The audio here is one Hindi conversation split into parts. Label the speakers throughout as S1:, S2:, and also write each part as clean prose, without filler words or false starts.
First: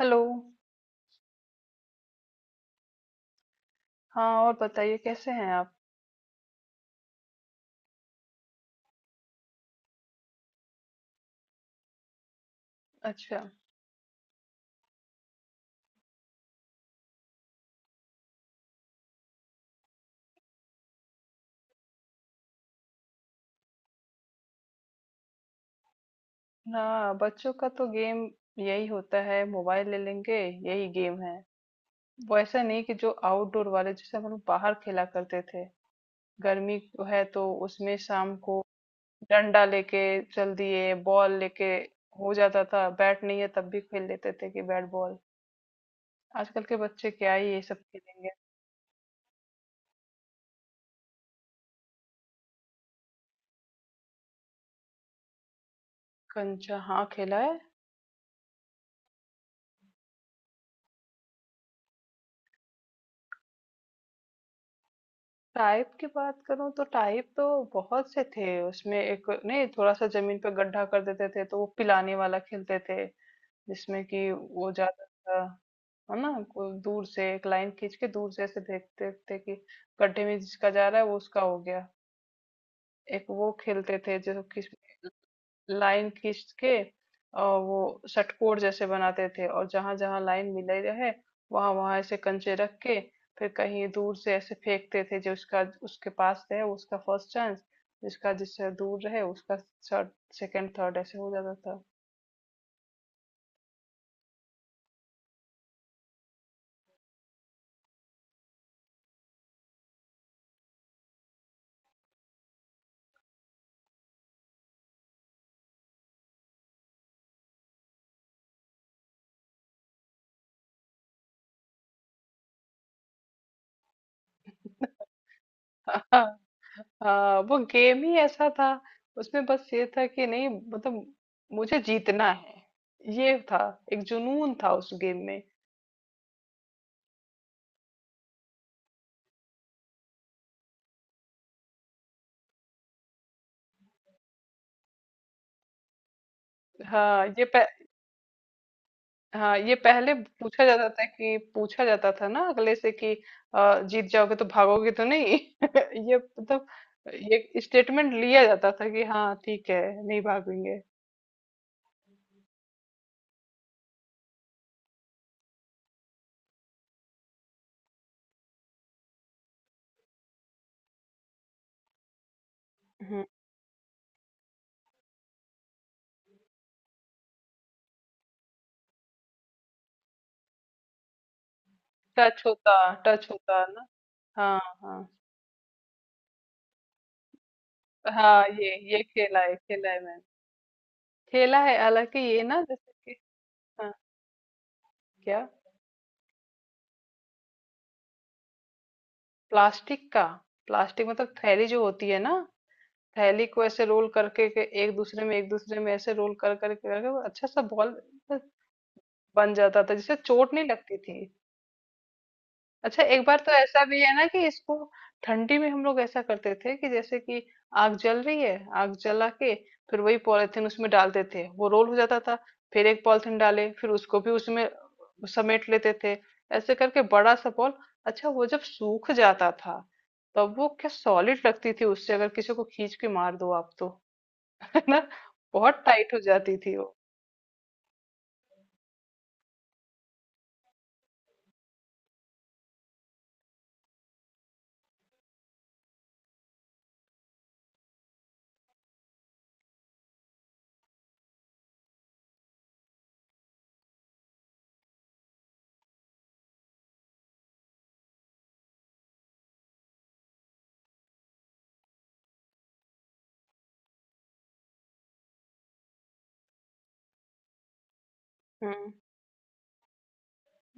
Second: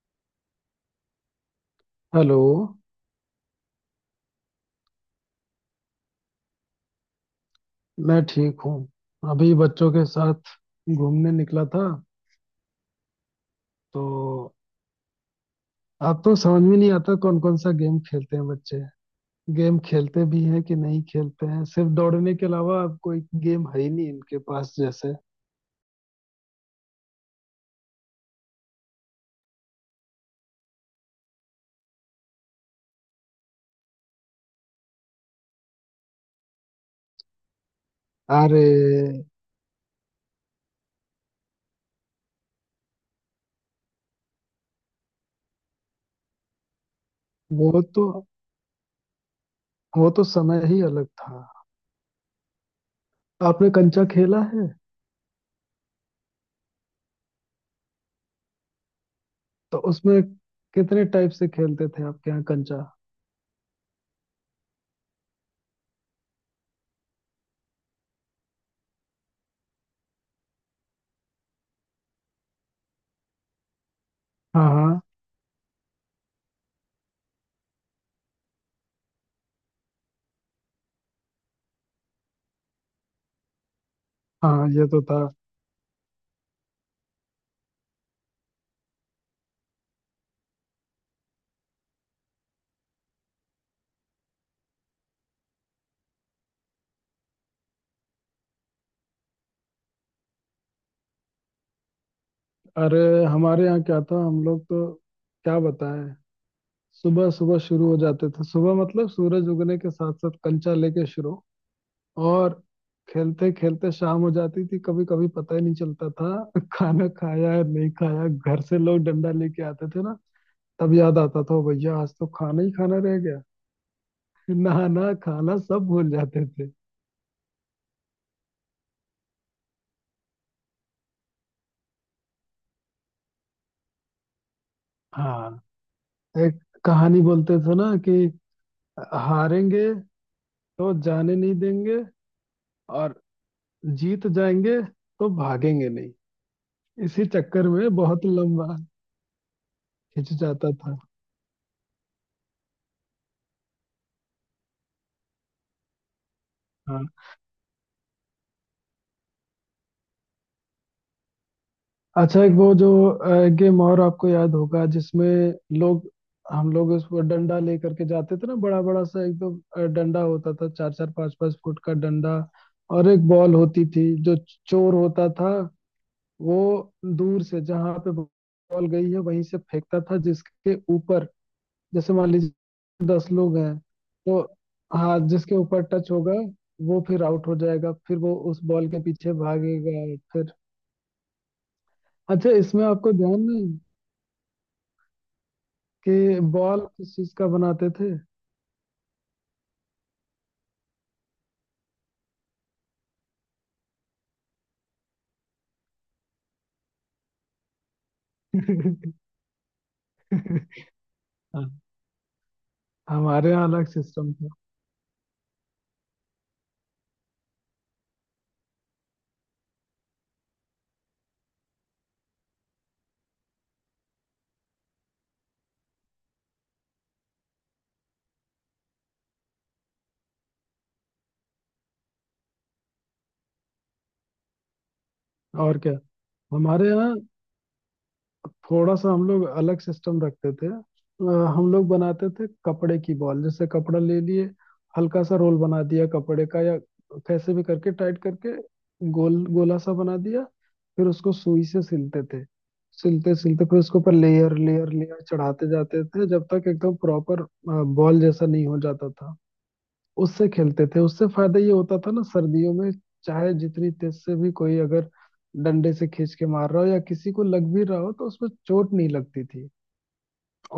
S1: हेलो।
S2: हेलो।
S1: हाँ, और बताइए कैसे हैं आप?
S2: मैं ठीक हूँ। अभी बच्चों के साथ घूमने निकला था।
S1: अच्छा।
S2: तो अब तो समझ में नहीं आता कौन कौन सा गेम खेलते हैं बच्चे। गेम खेलते भी हैं कि नहीं खेलते हैं। सिर्फ दौड़ने के अलावा अब कोई गेम है ही नहीं इनके पास। जैसे
S1: हाँ, बच्चों का तो गेम यही होता है, मोबाइल ले लेंगे, यही गेम है। वो ऐसा नहीं कि जो आउटडोर वाले जैसे हम लोग बाहर खेला करते थे। गर्मी है तो उसमें शाम को
S2: अरे
S1: डंडा लेके चल दिए, बॉल लेके, हो जाता था। बैट नहीं है तब भी खेल लेते थे कि बैट बॉल। आजकल के बच्चे क्या ही ये सब
S2: वो तो
S1: खेलेंगे।
S2: वो तो समय ही अलग था। आपने कंचा खेला है?
S1: कंचा हाँ खेला है।
S2: तो उसमें कितने टाइप से खेलते थे आपके यहाँ कंचा?
S1: टाइप की बात करूं तो टाइप तो बहुत से थे उसमें। एक नहीं, थोड़ा सा जमीन पे गड्ढा कर देते थे तो वो पिलाने वाला खेलते थे, जिसमें कि
S2: हाँ,
S1: वो
S2: हाँ।
S1: जाता था है ना, को दूर से एक लाइन खींच के दूर से ऐसे देखते थे कि गड्ढे में जिसका जा रहा है वो उसका हो गया। एक वो खेलते थे जो किस,
S2: हाँ, ये तो था।
S1: लाइन खींच के, और वो षटकोर जैसे बनाते थे और जहां जहां लाइन मिले रहे वहां वहां ऐसे कंचे रख के फिर कहीं दूर से ऐसे फेंकते थे। जो उसका उसके पास रहे उसका फर्स्ट चांस, जिसका जिससे दूर रहे उसका थर्ड, सेकंड थर्ड ऐसे हो जाता था।
S2: अरे, हमारे यहाँ क्या था? हम लोग तो क्या बताएं। सुबह सुबह शुरू हो जाते थे। सुबह मतलब सूरज उगने के साथ साथ कंचा लेके शुरू। और खेलते खेलते शाम हो जाती थी, कभी कभी पता ही नहीं चलता था। खाना खाया या नहीं खाया। घर से लोग डंडा लेके आते थे ना। तब याद आता था, "ओ भैया, आज तो खाना ही खाना रह गया"। नहाना खाना सब भूल
S1: हाँ।
S2: जाते थे।
S1: हाँ, वो गेम ही ऐसा था। उसमें बस ये था कि नहीं, मतलब मुझे जीतना है, ये था। एक जुनून था उस गेम में।
S2: हाँ। एक कहानी बोलते थे ना कि हारेंगे तो जाने नहीं देंगे। और जीत जाएंगे तो भागेंगे नहीं। इसी
S1: हाँ ये
S2: चक्कर में बहुत लंबा
S1: हाँ, ये पहले पूछा
S2: हिचकिचाता
S1: जाता
S2: था।
S1: था कि पूछा जाता था ना अगले से कि जीत जाओगे तो भागोगे तो नहीं। ये मतलब
S2: हाँ।
S1: ये स्टेटमेंट लिया जाता था कि हाँ ठीक है, नहीं भागेंगे।
S2: अच्छा, एक वो जो गेम और आपको याद होगा जिसमें लोग हम लोग उस पर डंडा लेकर के जाते थे ना। बड़ा बड़ा सा एकदम डंडा होता था। 4-4, 5-5 फुट का डंडा। और
S1: हम्म।
S2: एक बॉल होती थी जो चोर होता था। वो दूर से जहां पे बॉल गई है वहीं से फेंकता था जिसके ऊपर। जैसे मान
S1: टच होता,
S2: लीजिए
S1: टच
S2: 10 लोग
S1: होता
S2: हैं
S1: ना।
S2: तो।
S1: हाँ हाँ।
S2: हाँ, जिसके ऊपर टच होगा वो फिर आउट हो जाएगा। फिर वो
S1: हाँ,
S2: उस बॉल के
S1: ये
S2: पीछे
S1: खेला है, खेला है
S2: भागेगा
S1: मैंने,
S2: फिर।
S1: खेला है। हालांकि ये
S2: अच्छा,
S1: ना
S2: इसमें आपको
S1: जैसे कि
S2: ध्यान नहीं
S1: हाँ, क्या?
S2: कि बॉल किस चीज का बनाते थे?
S1: प्लास्टिक का। प्लास्टिक मतलब थैली जो होती है ना, थैली को ऐसे रोल करके के एक दूसरे में ऐसे रोल कर कर कर कर अच्छा सा बॉल बन जाता था, जिससे चोट नहीं लगती थी।
S2: हाँ,
S1: अच्छा एक बार
S2: हमारे
S1: तो
S2: यहाँ
S1: ऐसा
S2: अलग
S1: भी है ना
S2: सिस्टम
S1: कि
S2: था।
S1: इसको ठंडी में हम लोग ऐसा करते थे कि जैसे कि आग जल रही है, आग जला के फिर वही पॉलिथीन उसमें डालते थे, वो रोल हो जाता था। फिर एक पॉलिथीन डाले फिर उसको भी उसमें समेट लेते थे। ऐसे करके बड़ा सा बॉल। अच्छा वो जब सूख जाता था तब वो क्या सॉलिड लगती थी, उससे अगर किसी को खींच के मार दो आप तो है ना,
S2: और
S1: बहुत
S2: क्या,
S1: टाइट हो जाती थी
S2: हमारे
S1: वो।
S2: यहाँ थोड़ा सा हम लोग अलग सिस्टम रखते थे। हम लोग बनाते थे कपड़े की बॉल। जैसे कपड़ा ले लिए, हल्का सा रोल बना दिया कपड़े का। या कैसे भी करके टाइट करके गोल गोला सा बना दिया। फिर उसको सुई से सिलते थे। सिलते सिलते फिर उसके ऊपर लेयर लेयर लेयर चढ़ाते जाते थे जब तक एकदम प्रॉपर बॉल जैसा नहीं हो जाता था। उससे खेलते थे। उससे फायदा ये होता था ना सर्दियों में, चाहे जितनी तेज से भी कोई अगर डंडे से खींच के मार रहा हो या किसी को लग भी रहा हो तो उसमें
S1: हम्म।
S2: चोट नहीं लगती थी।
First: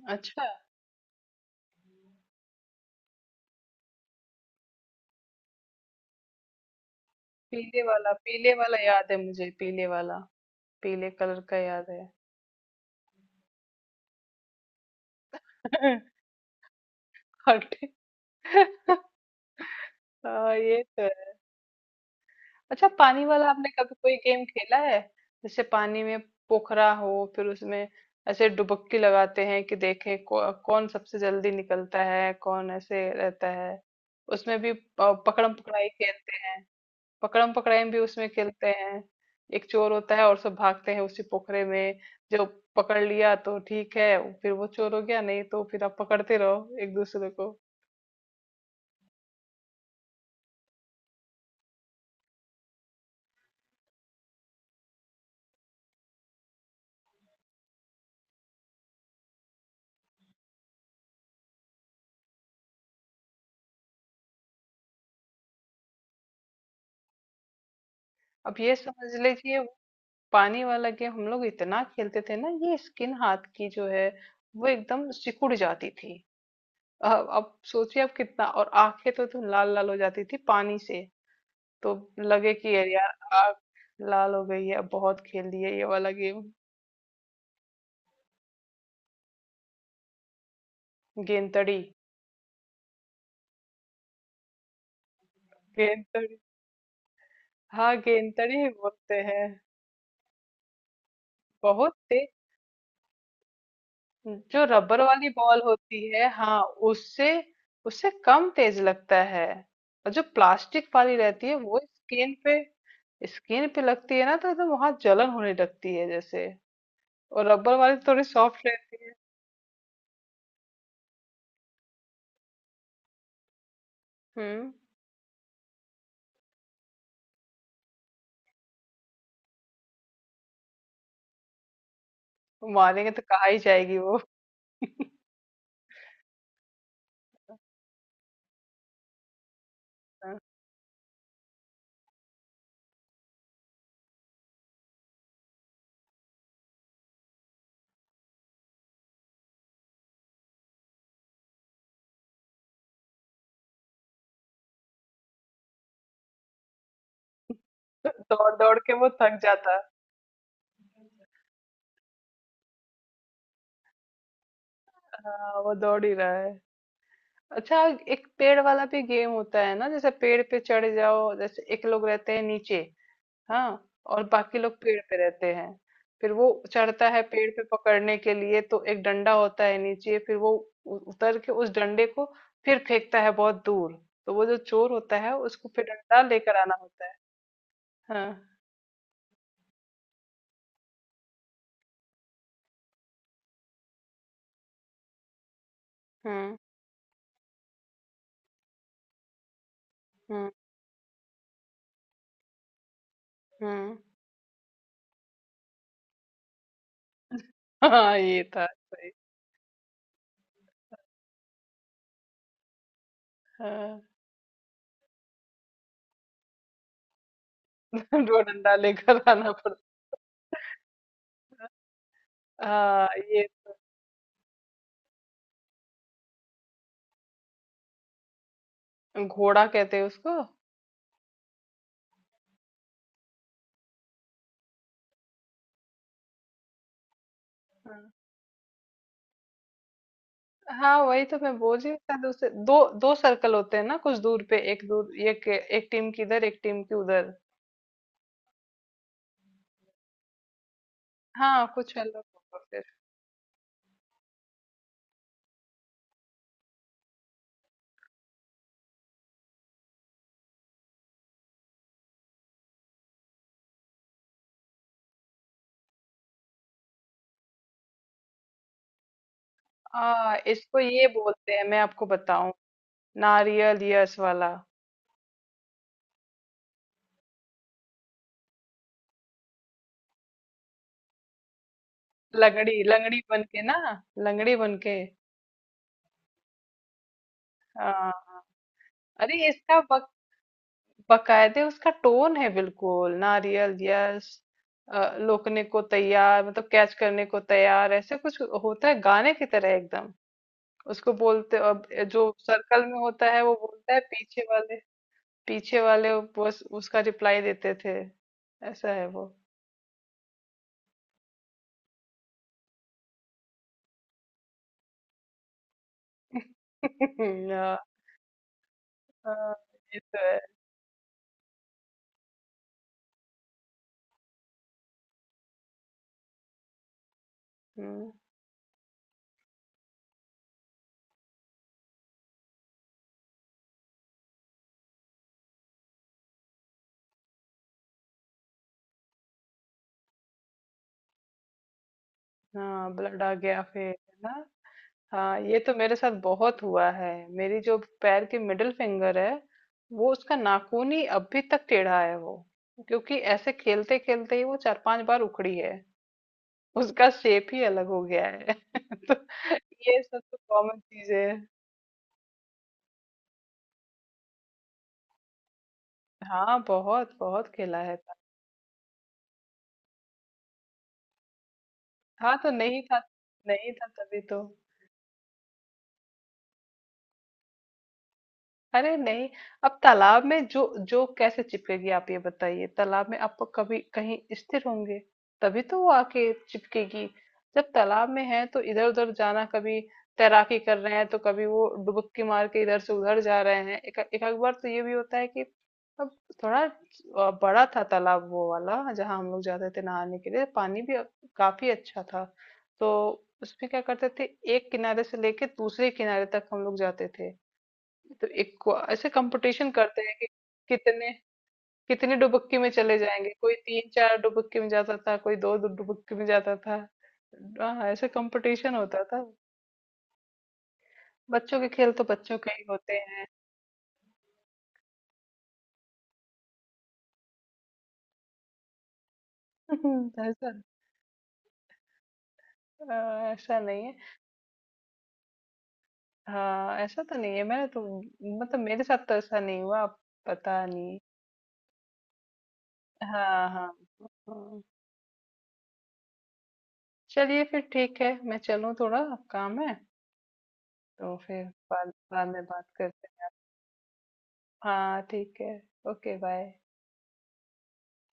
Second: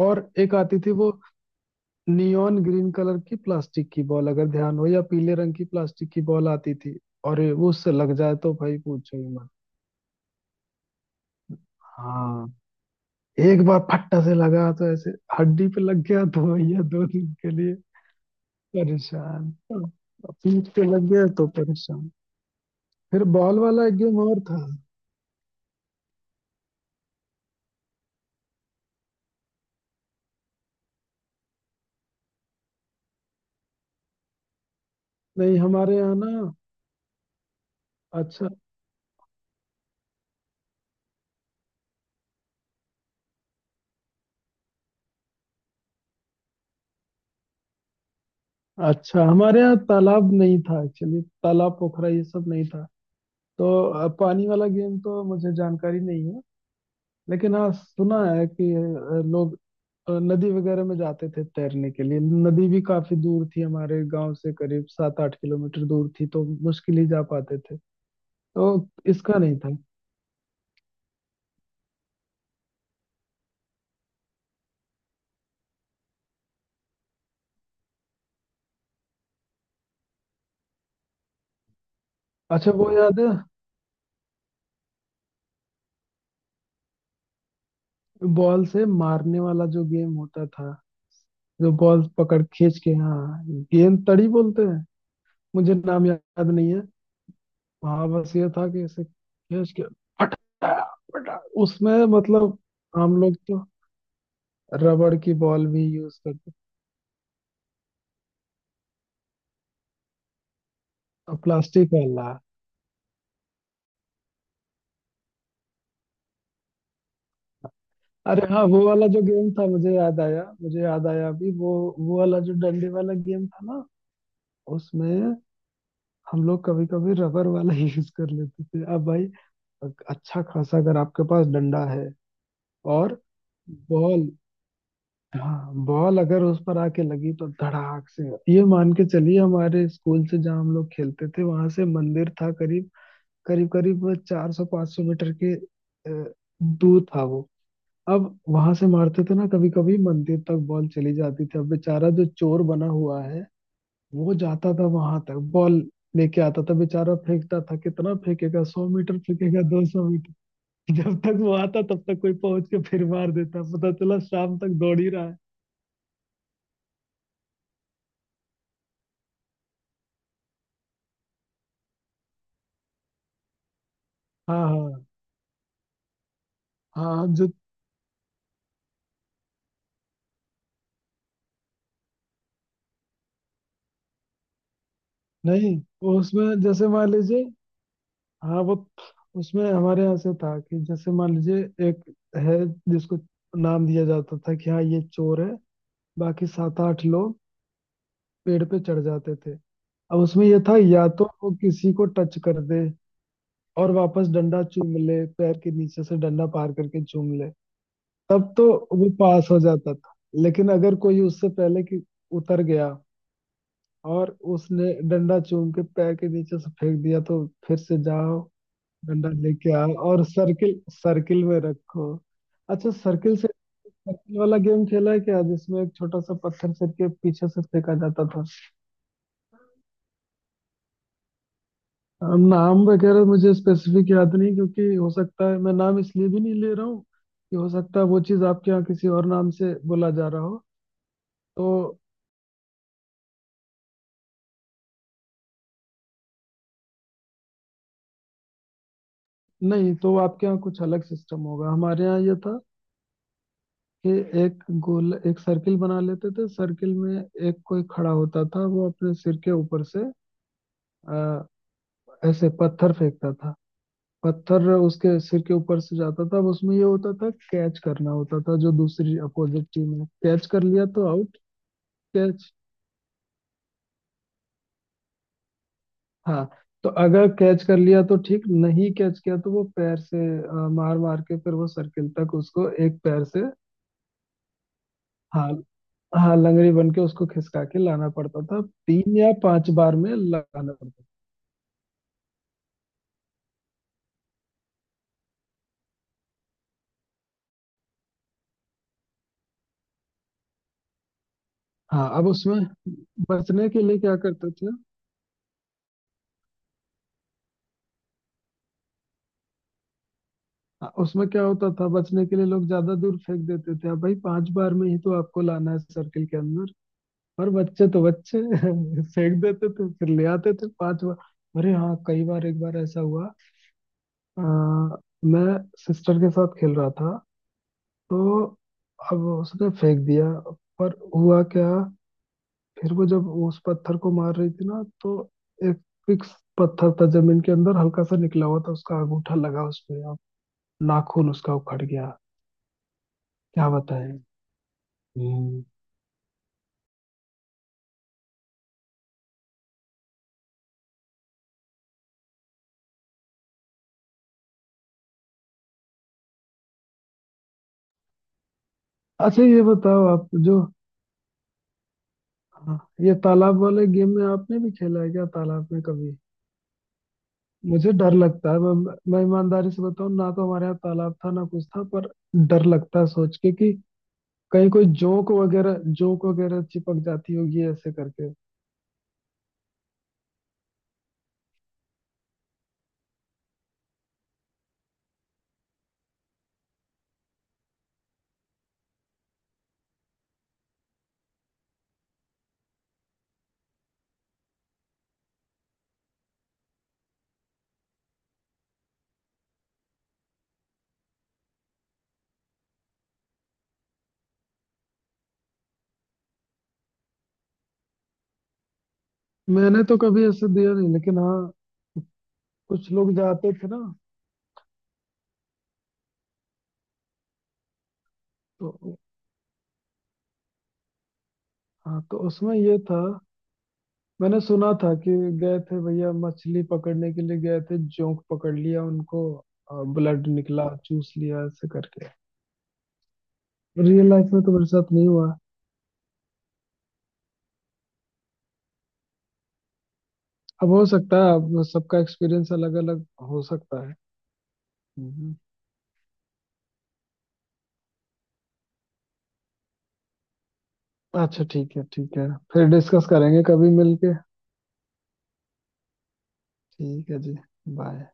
S2: और
S1: अच्छा,
S2: एक आती थी वो नियॉन ग्रीन कलर की प्लास्टिक की बॉल, अगर ध्यान हो, या पीले रंग की प्लास्टिक की बॉल आती थी। और वो
S1: पीले
S2: उससे
S1: वाला,
S2: लग जाए
S1: पीले
S2: तो भाई
S1: वाला याद है
S2: पूछो ही मत।
S1: मुझे, पीले वाला, पीले कलर का याद है।
S2: हाँ, एक बार फट्टा से लगा तो ऐसे हड्डी पे लग गया तो भैया 2 दिन के लिए
S1: हटे।
S2: परेशान।
S1: हाँ,
S2: पीठ
S1: ये
S2: पे
S1: तो
S2: लग गया
S1: है।
S2: तो परेशान।
S1: अच्छा पानी
S2: फिर
S1: वाला
S2: बॉल
S1: आपने
S2: वाला
S1: कभी
S2: एक
S1: कोई
S2: गेम और
S1: गेम
S2: था।
S1: खेला है? जैसे पानी में पोखरा हो फिर उसमें ऐसे डुबक्की लगाते हैं कि देखें कौन सबसे जल्दी निकलता है, कौन ऐसे रहता है। उसमें भी पकड़म
S2: नहीं,
S1: पकड़ाई
S2: हमारे यहाँ ना।
S1: खेलते हैं, पकड़म पकड़ाई भी उसमें
S2: अच्छा,
S1: खेलते हैं। एक चोर होता है और सब भागते हैं उसी पोखरे में। जो पकड़ लिया तो ठीक है, फिर वो चोर हो गया, नहीं तो फिर आप पकड़ते रहो एक दूसरे को।
S2: अच्छा, हमारे यहाँ तालाब नहीं था एक्चुअली। तालाब, पोखरा, ये सब नहीं था। तो पानी वाला गेम तो मुझे जानकारी नहीं है। लेकिन हाँ, सुना है कि लोग नदी वगैरह में जाते थे तैरने के लिए। नदी भी काफी दूर थी हमारे गांव से, करीब 7-8 किलोमीटर दूर थी तो मुश्किल ही जा पाते थे।
S1: अब ये
S2: तो
S1: समझ
S2: इसका नहीं
S1: लीजिए वो
S2: था।
S1: पानी वाला गेम हम लोग इतना खेलते थे ना, ये स्किन हाथ की जो है वो एकदम सिकुड़ जाती थी। अब सोचिए आप कितना। और आंखें तो लाल लाल हो जाती थी पानी से तो लगे
S2: अच्छा,
S1: कि यार
S2: वो
S1: यार
S2: याद है,
S1: आंख लाल हो गई है, अब बहुत खेल लिए ये वाला गेम।
S2: बॉल से मारने वाला जो गेम होता था,
S1: गेंद
S2: जो
S1: तड़ी।
S2: बॉल पकड़ खींच के। हाँ, गेंद तड़ी बोलते हैं। मुझे
S1: गेंद
S2: नाम
S1: तड़ी
S2: याद नहीं है।
S1: हाँ,
S2: हाँ, बस ये
S1: गेंदड़ी
S2: था
S1: ही
S2: कि इसे
S1: बोलते हैं।
S2: कैच किया। फटा फटा,
S1: बहुत
S2: उसमें
S1: तेज।
S2: मतलब हम लोग तो
S1: जो रबर
S2: रबड़
S1: वाली
S2: की
S1: बॉल
S2: बॉल भी
S1: होती
S2: यूज
S1: है
S2: करते।
S1: हाँ, उससे उससे कम तेज लगता है। और जो प्लास्टिक वाली
S2: अब
S1: रहती है वो
S2: प्लास्टिक वाला।
S1: स्किन पे, स्किन पे लगती है ना तो एकदम वहां जलन होने लगती है जैसे, और रबर वाली तो थोड़ी
S2: अरे हाँ,
S1: सॉफ्ट
S2: वो
S1: रहती
S2: वाला
S1: है।
S2: जो गेम था, मुझे याद आया, मुझे याद आया अभी। वो वाला जो डंडे वाला गेम था ना।
S1: हम्म।
S2: उसमें हम लोग कभी कभी रबर वाला ही यूज कर लेते थे। अब भाई, अच्छा खासा अगर आपके पास डंडा है
S1: मारेंगे
S2: और
S1: तो कहा ही जाएगी वो।
S2: बॉल, हाँ, बॉल अगर उस पर आके लगी तो धड़ाक से। ये मान के चलिए हमारे स्कूल से, जहाँ हम लोग खेलते थे, वहां से मंदिर था करीब करीब करीब 400-500 मीटर के दूर था वो। अब वहां से मारते थे ना, कभी कभी मंदिर तक बॉल चली जाती थी। अब बेचारा जो चोर बना हुआ है, वो जाता था वहां तक, बॉल लेके आता था बेचारा, फेंकता था। कितना
S1: दौड़
S2: फेंकेगा?
S1: दौड़ के
S2: सौ
S1: वो
S2: मीटर
S1: थक
S2: फेंकेगा,
S1: जाता है।
S2: 200 मीटर। जब तक वो आता तब तक कोई पहुंच के फिर मार देता। पता चला शाम तक दौड़ ही रहा है।
S1: हाँ वो दौड़ ही रहा है। अच्छा एक पेड़ वाला भी गेम होता है ना, जैसे पेड़ पे चढ़ जाओ, जैसे एक लोग रहते हैं नीचे, हाँ, और बाकी
S2: हाँ,
S1: लोग पेड़
S2: हाँ,
S1: पे रहते हैं। फिर वो चढ़ता है
S2: हाँ,
S1: पेड़
S2: जो
S1: पे पकड़ने के लिए, तो एक डंडा होता है नीचे, फिर वो उतर के उस डंडे को फिर फेंकता है बहुत दूर। तो वो जो चोर होता है उसको
S2: नहीं।
S1: फिर डंडा
S2: वो
S1: लेकर
S2: उसमें
S1: आना
S2: जैसे
S1: होता है।
S2: मान लीजिए,
S1: हाँ।
S2: हाँ, वो उसमें हमारे यहाँ से था कि जैसे मान लीजिए एक है जिसको नाम दिया जाता था कि हाँ, ये चोर है। बाकी
S1: हम्म।
S2: 7-8 लोग पेड़ पे चढ़ जाते थे। अब उसमें
S1: हम्म।
S2: ये था, या तो वो किसी को टच कर दे और
S1: हम्म।
S2: वापस डंडा चूम ले, पैर के नीचे से डंडा पार करके चूम ले,
S1: हाँ ये
S2: तब
S1: था
S2: तो
S1: सही।
S2: वो पास हो जाता था। लेकिन अगर कोई उससे पहले कि उतर गया
S1: हाँ,
S2: और उसने डंडा चूम के पैर के नीचे से फेंक दिया तो फिर से
S1: दो
S2: जाओ,
S1: डंडा लेकर
S2: डंडा
S1: आना
S2: लेके
S1: पड़ता
S2: आओ और सर्किल सर्किल में
S1: है।
S2: रखो। अच्छा,
S1: हाँ
S2: सर्किल
S1: ये
S2: से सर्किल वाला गेम खेला है क्या जिसमें एक छोटा सा पत्थर सर के पीछे से फेंका जाता था?
S1: घोड़ा कहते हैं उसको।
S2: नाम वगैरह मुझे स्पेसिफिक याद नहीं, क्योंकि हो सकता है, मैं नाम इसलिए भी नहीं ले रहा हूँ कि हो सकता है
S1: हाँ।
S2: वो चीज़ आपके यहाँ किसी और नाम से बोला जा रहा हो।
S1: हाँ वही तो मैं
S2: तो
S1: बोल रही हूँ। शायद उसे दो दो सर्कल होते हैं ना, कुछ दूर पे, एक दूर, एक एक टीम की इधर एक टीम की उधर।
S2: नहीं तो आपके यहाँ कुछ अलग सिस्टम
S1: हाँ
S2: होगा।
S1: कुछ
S2: हमारे
S1: अलग
S2: यहाँ ये
S1: होगा
S2: था
S1: फिर।
S2: कि एक गोल, एक सर्किल बना लेते थे। सर्किल में एक कोई खड़ा होता था, वो अपने सिर के ऊपर से आ, ऐसे पत्थर फेंकता था। पत्थर उसके सिर के ऊपर से जाता था। अब उसमें ये होता था, कैच करना होता था। जो दूसरी अपोजिट टीम ने
S1: हाँ
S2: कैच कर
S1: इसको
S2: लिया
S1: ये
S2: तो आउट।
S1: बोलते हैं, मैं आपको बताऊं,
S2: कैच,
S1: नारियल यस वाला।
S2: हाँ। तो अगर कैच कर लिया तो ठीक, नहीं कैच किया तो वो पैर से मार मार के फिर वो सर्किल तक उसको
S1: लंगड़ी,
S2: एक
S1: लंगड़ी
S2: पैर
S1: बन
S2: से,
S1: के ना, लंगड़ी बन के।
S2: हाँ, हाँ, लंगड़ी बन के उसको खिसका के
S1: हाँ।
S2: लाना पड़ता था। तीन या
S1: अरे
S2: पांच
S1: इसका
S2: बार में लगाना पड़ता था।
S1: बकायदे उसका टोन है, बिल्कुल नारियल यस, लोकने को तैयार, मतलब कैच करने को तैयार, ऐसे कुछ होता है गाने की तरह एकदम। उसको बोलते अब
S2: हाँ,
S1: जो
S2: अब उसमें
S1: सर्कल में होता है वो
S2: बचने के
S1: बोलता है
S2: लिए क्या
S1: पीछे
S2: करते
S1: वाले,
S2: थे।
S1: पीछे वाले, बस उसका रिप्लाई देते थे। ऐसा है वो।
S2: उसमें क्या होता था, बचने के लिए लोग ज्यादा दूर फेंक देते थे। अब भाई, 5 बार में ही तो आपको लाना है सर्किल के अंदर। पर
S1: हाँ।
S2: बच्चे तो बच्चे फेंक
S1: हाँ,
S2: देते थे
S1: ये
S2: फिर
S1: तो
S2: ले
S1: है।
S2: आते थे 5 बार। अरे हाँ, कई बार। एक बार ऐसा हुआ, अ, मैं सिस्टर के साथ खेल रहा था।
S1: हम्म,
S2: तो अब उसने फेंक दिया, पर हुआ क्या, फिर वो जब उस पत्थर को मार रही थी ना, तो एक फिक्स पत्थर था जमीन के अंदर हल्का सा निकला हुआ था, उसका अंगूठा लगा उसपे। नाखून उसका उखड़ गया।
S1: हाँ ब्लड आ गया
S2: क्या
S1: फिर है
S2: बताएं।
S1: ना। हाँ ये
S2: हम्म।
S1: तो मेरे साथ बहुत हुआ है। मेरी जो पैर की मिडिल फिंगर है वो उसका नाखून ही अभी तक टेढ़ा है वो, क्योंकि ऐसे खेलते खेलते ही वो चार पांच बार उखड़ी है, उसका शेप ही अलग हो गया है। तो
S2: अच्छा, ये
S1: ये
S2: बताओ
S1: सब
S2: आप
S1: तो
S2: जो,
S1: कॉमन चीज है।
S2: हाँ, ये तालाब वाले गेम में आपने भी खेला है क्या, तालाब में कभी?
S1: हाँ बहुत बहुत खेला है।
S2: मुझे डर लगता है, मैं ईमानदारी से बताऊं ना तो हमारे यहाँ तालाब था ना कुछ था, पर
S1: हाँ तो
S2: डर
S1: नहीं था,
S2: लगता है सोच के
S1: नहीं
S2: कि
S1: था तभी तो।
S2: कहीं कोई जोंक वगैरह, जोंक वगैरह चिपक जाती होगी ऐसे करके।
S1: अरे नहीं, अब तालाब में जो जो कैसे चिपकेगी? आप ये बताइए, तालाब में आप कभी कहीं स्थिर होंगे तभी तो वो आके चिपकेगी। जब तालाब में है तो इधर उधर जाना, कभी तैराकी कर रहे हैं तो कभी वो डुबकी मार के इधर से उधर जा रहे हैं। एक एक आध बार तो ये भी होता है कि अब थोड़ा बड़ा था तालाब वो वाला जहाँ हम लोग जाते थे नहाने के लिए, पानी भी काफी अच्छा था, तो उसमें क्या करते थे, एक किनारे से लेके दूसरे किनारे तक हम लोग जाते थे। तो एक ऐसे कंपटीशन
S2: मैंने तो
S1: करते हैं कि
S2: कभी ऐसे दिया नहीं,
S1: कितने,
S2: लेकिन हाँ।
S1: कितनी डुबक्की में
S2: कुछ
S1: चले
S2: लोग
S1: जाएंगे, कोई
S2: जाते थे ना
S1: 3 4 डुबक्की में जाता था, कोई 2 2 डुबक्की में जाता था। हाँ ऐसे कंपटीशन
S2: तो।
S1: होता था। बच्चों के खेल तो
S2: हाँ, तो
S1: बच्चों के
S2: उसमें
S1: ही
S2: ये
S1: होते
S2: था,
S1: हैं।
S2: मैंने सुना था कि गए थे भैया मछली पकड़ने के लिए, गए थे, जोंक पकड़ लिया उनको, ब्लड
S1: ऐसा?
S2: निकला, चूस लिया ऐसे करके।
S1: ऐसा नहीं है,
S2: रियल लाइफ में तो मेरे साथ नहीं हुआ।
S1: हाँ ऐसा तो नहीं है, मैंने तो, मतलब मेरे साथ तो ऐसा नहीं हुआ, पता
S2: अब हो
S1: नहीं।
S2: सकता है, अब सबका एक्सपीरियंस अलग अलग हो
S1: हाँ हाँ।
S2: सकता है।
S1: हाँ।
S2: हम्म।
S1: चलिए फिर ठीक है, मैं चलूँ थोड़ा, काम है, तो फिर
S2: अच्छा, ठीक है,
S1: बाद,
S2: ठीक
S1: बाद
S2: है,
S1: में बात
S2: फिर
S1: करते।
S2: डिस्कस करेंगे कभी मिलके।
S1: हाँ, ठीक है। Okay, bye.
S2: ठीक है जी। बाय।